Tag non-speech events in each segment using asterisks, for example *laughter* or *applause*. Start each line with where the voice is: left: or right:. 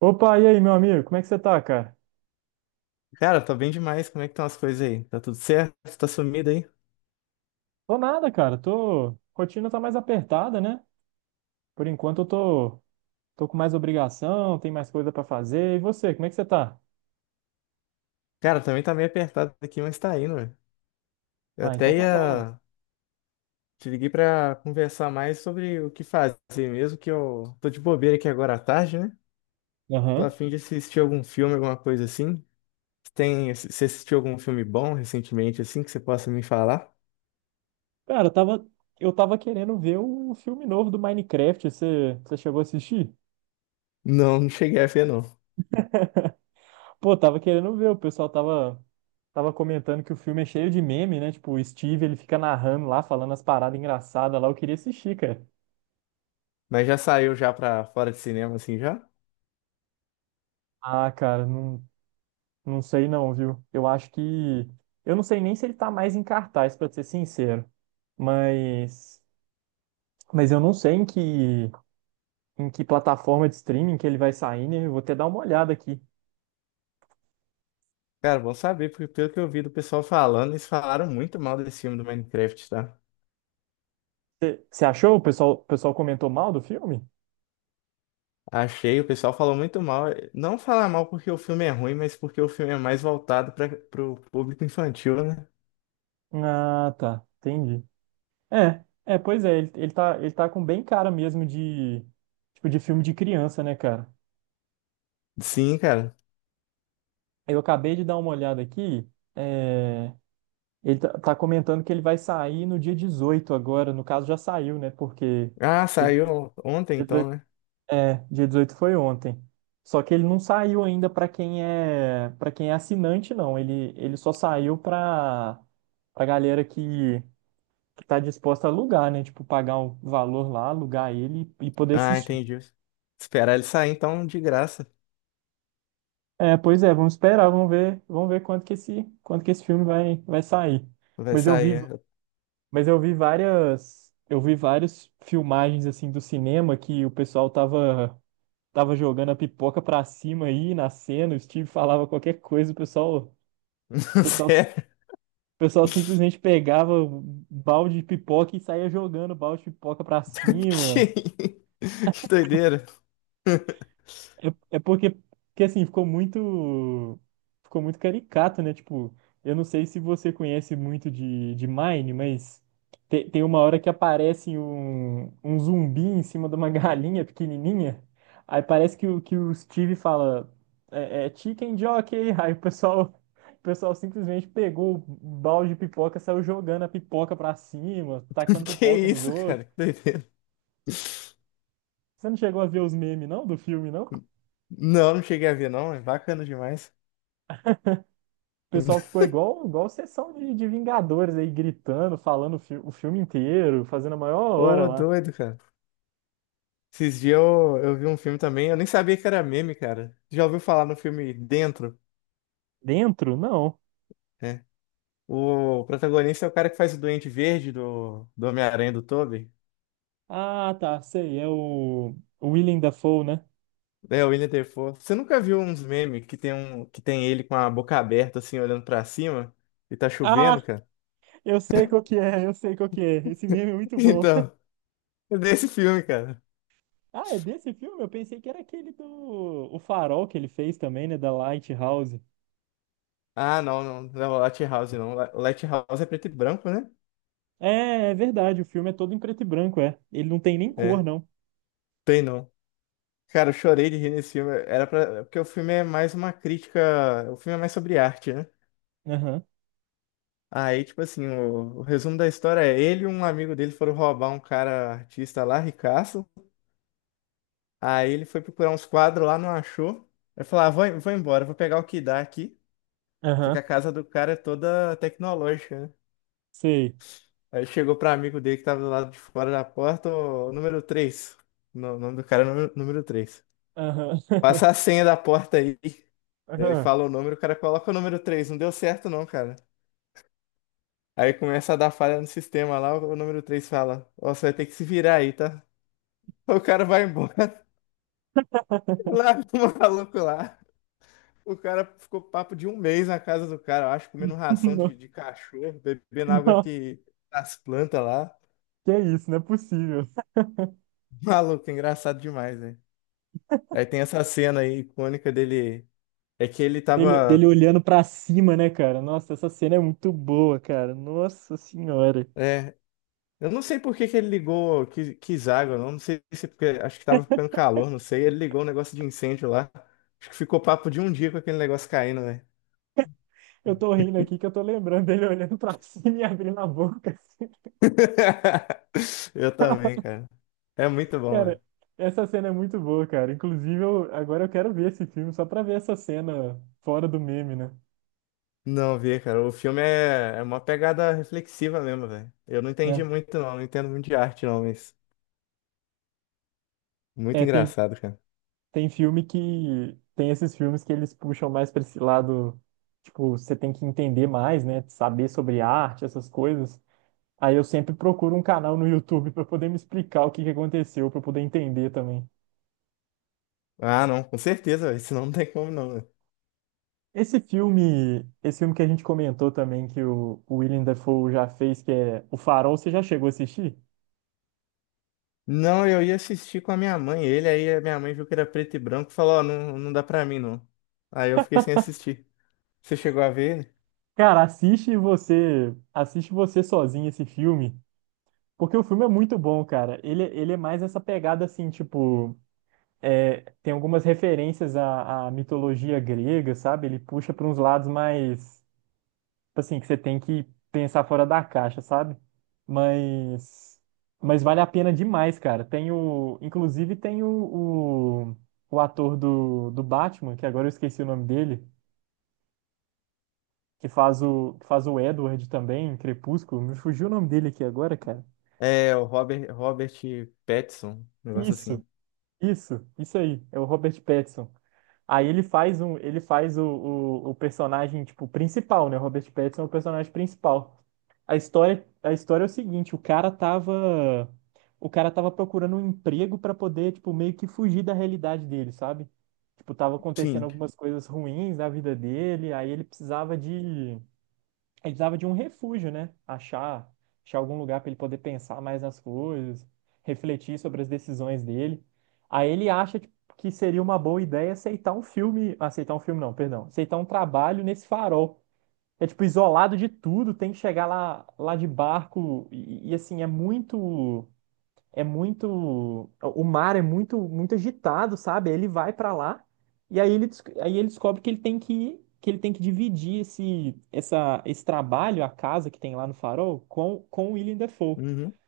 right: Opa, e aí, meu amigo? Como é que você tá, cara?
left: Cara, tô bem demais. Como é que estão as coisas aí? Tá tudo certo? Tá sumido aí?
right: Tô nada, cara. Tô... Rotina tá mais apertada, né? Por enquanto eu tô com mais obrigação, tem mais coisa pra fazer. E você, como é que você tá?
left: Cara, também tá meio apertado aqui, mas tá indo, velho. Eu
right: Ah,
left: até
right: então tá bom, mano.
left: ia. Te liguei pra conversar mais sobre o que fazer mesmo, que eu tô de bobeira aqui agora à tarde, né? Tô a
right: Aham.
left: fim de assistir algum filme, alguma coisa assim. Você assistiu algum filme bom recentemente, assim, que você possa me falar?
right: Cara, eu tava querendo ver o filme novo do Minecraft. Você chegou a assistir?
left: Não, não cheguei a ver, não.
right: Pô, tava querendo ver. O pessoal tava comentando que o filme é cheio de meme, né? Tipo, o Steve, ele fica narrando lá, falando as paradas engraçadas lá. Eu queria assistir, cara.
left: Mas já saiu já pra fora de cinema, assim, já?
right: Ah, cara, não. Não sei não, viu? Eu acho que. Eu não sei nem se ele tá mais em cartaz, pra ser sincero. Mas. Mas eu não sei em que plataforma de streaming que ele vai sair, né? Eu vou até dar uma olhada aqui.
left: Cara, bom saber, porque pelo que eu vi do pessoal falando, eles falaram muito mal desse filme do Minecraft, tá?
right: Você achou? O pessoal comentou mal do filme?
left: Achei, o pessoal falou muito mal. Não falar mal porque o filme é ruim, mas porque o filme é mais voltado para pro público infantil, né?
right: Ah, tá. Entendi. É, é, pois é, ele, ele tá com bem cara mesmo de, tipo, de filme de criança, né, cara?
left: Sim, cara.
right: Eu acabei de dar uma olhada aqui, é, Ele tá comentando que ele vai sair no dia 18 agora. No caso, já saiu, né? Porque
left: Ah,
right: dia
left: saiu ontem
right: dezoito
left: então, né?
right: dia 18 foi ontem. Só que ele não saiu ainda para quem é assinante, não. Ele só saiu para para galera que tá disposta a alugar, né? Tipo, pagar um valor lá, alugar ele e poder
left: Ah,
right: assistir.
left: entendi. Esperar ele sair então de graça.
right: É, pois é, vamos esperar, vamos ver quanto que esse filme vai sair.
left: Vai
right: Mas eu vi,
left: sair.
right: Mas eu vi várias filmagens assim do cinema que o pessoal tava jogando a pipoca pra cima aí na cena, o Steve falava qualquer coisa, o pessoal, o
left: É. *laughs*
right: pessoal,
left: Sério?
right: o pessoal simplesmente pegava um balde de pipoca e saía jogando o balde de pipoca pra
left: *laughs*
right: cima.
left: Que, que doideira. *laughs*
right: É porque, assim, ficou muito caricato, né? Tipo, eu não sei se você conhece muito de Mine, mas tem uma hora que aparece um zumbi em cima de uma *laughs* galinha pequenininha. Aí parece que o Steve fala, é chicken jockey. Aí o pessoal simplesmente pegou o balde de pipoca, saiu jogando a pipoca pra cima, tacando
left: Que
right: pipoca nos
left: isso,
right: outros.
left: cara? Que doideira.
right: Você não chegou a ver os memes, não, do filme, não?
left: Não, não cheguei a ver, não. É bacana demais.
right: O pessoal ficou igual sessão de Vingadores aí, gritando, falando o filme inteiro, fazendo a
left: *laughs*
right: maior hora
left: Ô,
right: lá.
left: doido, cara. Esses dias eu vi um filme também, eu nem sabia que era meme, cara. Já ouviu falar no filme Dentro,
right: Dentro? Não.
left: né? O protagonista é o cara que faz o Duende Verde do Homem-Aranha do Tobey.
right: Ah, tá, sei, é o Willem Dafoe, né?
left: É, o Willem Dafoe. Você nunca viu uns memes que tem, um, que tem ele com a boca aberta, assim, olhando pra cima? E tá chovendo,
right: Ah,
left: cara? *laughs*
right: eu sei qual que é, eu sei qual que é. Esse meme é muito bom. *laughs*
left: Então, é desse filme, cara.
right: Ah, é desse filme? Eu pensei que era aquele do O Farol que ele fez também, né, da Lighthouse.
left: Ah, não, não, não, Lighthouse não. Lighthouse é preto e branco, né?
right: É, é verdade, o filme é todo em preto e branco, é. Ele não tem nem cor,
left: É,
right: não.
left: tem não. Cara, eu chorei de rir nesse filme. Era pra. Porque o filme é mais uma crítica. O filme é mais sobre arte, né?
right: Aham,
left: Aí, tipo assim, o resumo da história é ele e um amigo dele foram roubar um cara artista lá, ricaço. Aí ele foi procurar uns quadros lá, não achou. Aí falou, ah, vou embora, vou pegar o que dá aqui. Só que
right: aham,
left: a casa do cara é toda tecnológica, né?
right: sei.
left: Aí chegou pra amigo dele que tava do lado de fora da porta, o número três. O nome do cara é número 3.
right: Aham, *laughs*
left: Passa a senha da porta aí. Ele
right: aham.
left: fala o número, o cara coloca o número três. Não deu certo não, cara. Aí começa a dar falha no sistema lá, o número 3 fala, ó, você vai ter que se virar aí, tá? O cara vai embora. *laughs* Lá, o maluco lá. O cara ficou papo de um mês na casa do cara, eu acho, comendo
right: *laughs*
left: ração
right: Não,
left: de cachorro, bebendo água
right: não.
left: que das plantas lá.
right: Que é isso, não é possível.
left: *laughs* Maluco, engraçado demais, né? Aí tem essa cena aí icônica dele. É que ele
right: Dele
left: tava.
right: olhando pra cima, né, cara? Nossa, essa cena é muito boa, cara. Nossa senhora.
left: É, eu não sei por que que ele ligou, quis, quis água, não. Não sei se porque. Acho que tava ficando calor, não sei. Ele ligou um negócio de incêndio lá. Acho que ficou papo de um dia com aquele negócio caindo, né?
right: Eu tô rindo aqui que eu tô lembrando dele olhando pra cima e abrindo a boca. Assim.
left: *laughs* Eu também, cara. É muito bom.
right: Cara, essa cena é muito boa, cara. Inclusive, agora eu quero ver esse filme só pra ver essa cena fora do meme, né?
left: Não vi, cara. O filme é, é uma pegada reflexiva mesmo, velho. Eu não entendi
right: Né?
left: muito, não. Não entendo muito de arte, não, mas muito
right: É, tem,
left: engraçado, cara.
right: tem filme que. Tem esses filmes que eles puxam mais pra esse lado. Tipo, você tem que entender mais, né? Saber sobre arte, essas coisas. Aí eu sempre procuro um canal no YouTube para poder me explicar o que que aconteceu, para poder entender também.
left: Ah, não, com certeza, velho. *laughs* Senão não tem como, não, velho.
right: Esse filme que a gente comentou também que o Willem Dafoe já fez, que é O Farol, você já chegou a assistir?
left: Não, eu ia assistir com a minha mãe. Ele aí, a minha mãe viu que era preto e branco e falou: Ó, não, não dá pra mim, não. Aí eu fiquei sem assistir. Você chegou a ver ele?
right: Cara, assiste você sozinho esse filme, porque o filme é muito bom, cara. Ele é mais essa pegada assim, tipo, tem algumas referências à mitologia grega, sabe? Ele puxa para uns lados mais tipo assim, que você tem que pensar fora da caixa, sabe? Mas, mas vale a pena demais, cara. Tem o, inclusive tem o, o, o ator do Batman, que agora eu esqueci o nome dele, que faz o Edward também, em Crepúsculo. Me fugiu o nome dele aqui agora, cara.
left: É, o Robert, Robert Pattinson, um negócio
right: Isso.
left: assim.
right: Isso aí, é o Robert Pattinson. Aí ele faz o personagem, tipo, principal, né? O Robert Pattinson é o personagem principal. A história é o seguinte, o cara tava procurando um emprego para poder, tipo, meio que fugir da realidade dele, sabe? Tipo, tava acontecendo
left: Sim.
right: algumas coisas ruins na vida dele, aí ele precisava de um refúgio, né? Achar algum lugar para ele poder pensar mais nas coisas, refletir sobre as decisões dele. Aí ele acha que seria uma boa ideia aceitar um filme não, perdão, aceitar um trabalho nesse farol. É tipo isolado de tudo, tem que chegar lá de barco e assim é muito, o mar é muito agitado, sabe? Aí Ele vai pra lá e aí aí ele descobre que ele tem que dividir esse trabalho, a casa que tem lá no Farol, com o Willem Dafoe.
left: Uhum.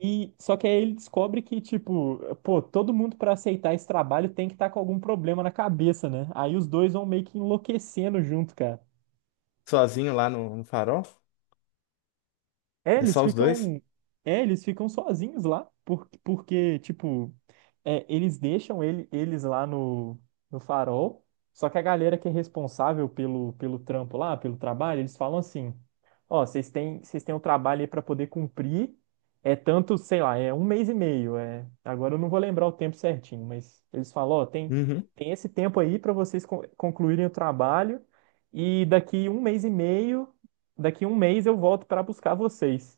right: E só que aí ele descobre que, tipo, pô, todo mundo pra aceitar esse trabalho tem que estar com algum problema na cabeça, né? Aí os dois vão meio que enlouquecendo junto, cara.
left: Sozinho lá no, no farol?
right: É,
left: É
right: eles
left: só os dois?
right: ficam, eles ficam sozinhos lá, porque, tipo, eles deixam eles lá no farol, só que a galera que é responsável pelo trabalho, eles falam assim, ó, vocês têm um trabalho aí pra poder cumprir, é tanto, sei lá, é um mês e meio, agora eu não vou lembrar o tempo certinho, mas eles falam, ó, tem,
left: Uhum.
right: tem esse tempo aí pra vocês concluírem o trabalho, e daqui um mês e meio daqui um mês eu volto para buscar vocês.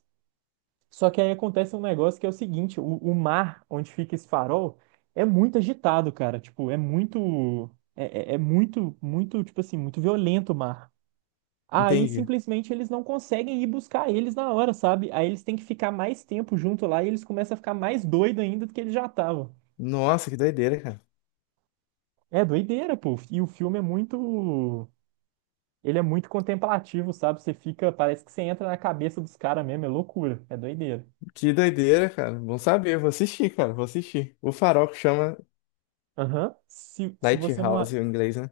right: Só que aí acontece um negócio que é o seguinte, o mar onde fica esse farol é muito agitado, cara. Tipo, é muito, é muito, muito, tipo assim, muito violento o mar. Aí
left: Entendi.
right: simplesmente eles não conseguem ir buscar eles na hora, sabe? Aí eles têm que ficar mais tempo junto lá e eles começam a ficar mais doido ainda do que eles já estavam.
left: Nossa, que doideira, cara.
right: É doideira, pô. E o filme é muito, ele é muito contemplativo, sabe? Você fica, parece que você entra na cabeça dos caras mesmo, é loucura, é doideira.
left: Que doideira, cara. Bom saber. Vou assistir, cara. Vou assistir. O Farol que chama
right: Aham. Se você não. a-
left: Lighthouse em inglês, né?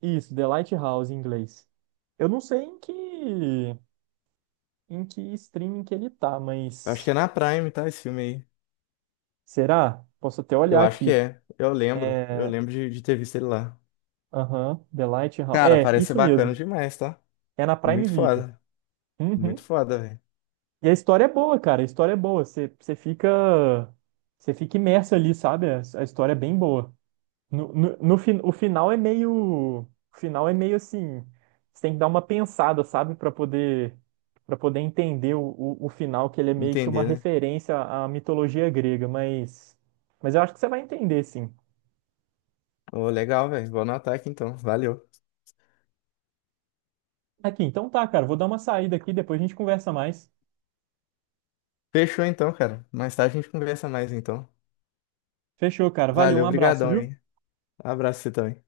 right: Isso, The Lighthouse em inglês. Eu não sei em que streaming que ele tá,
left: Eu acho que é
right: mas.
left: na Prime, tá? Esse filme aí.
right: Será? Posso até
left: Eu
right: olhar
left: acho que
right: aqui.
left: é. Eu lembro. Eu
right: É.
left: lembro de ter visto ele lá.
right: Aham, The Lighthouse.
left: Cara,
right: É,
left: parece ser
right: isso
left: bacana
right: mesmo.
left: demais, tá?
right: É na Prime
left: Muito
right: Video.
left: foda. Muito
right: Uhum.
left: foda, velho.
right: E a história é boa, cara. A história é boa. Você fica. Você fica imerso ali, sabe? A história é bem boa. No, no, no fin- O final é meio assim, você tem que dar uma pensada, sabe, para poder entender o final, que ele é meio que uma
left: Entender, né?
right: referência à mitologia grega, mas eu acho que você vai entender, sim.
left: Ô, legal, velho. Vou anotar aqui então. Valeu.
right: Aqui, então tá, cara, vou dar uma saída aqui, depois a gente conversa mais.
left: Fechou então, cara. Mais tarde a gente conversa mais então.
right: Fechou, cara. Valeu, um
left: Valeu,
right: abraço,
left: brigadão
right: viu?
left: aí. Abraço pra você também.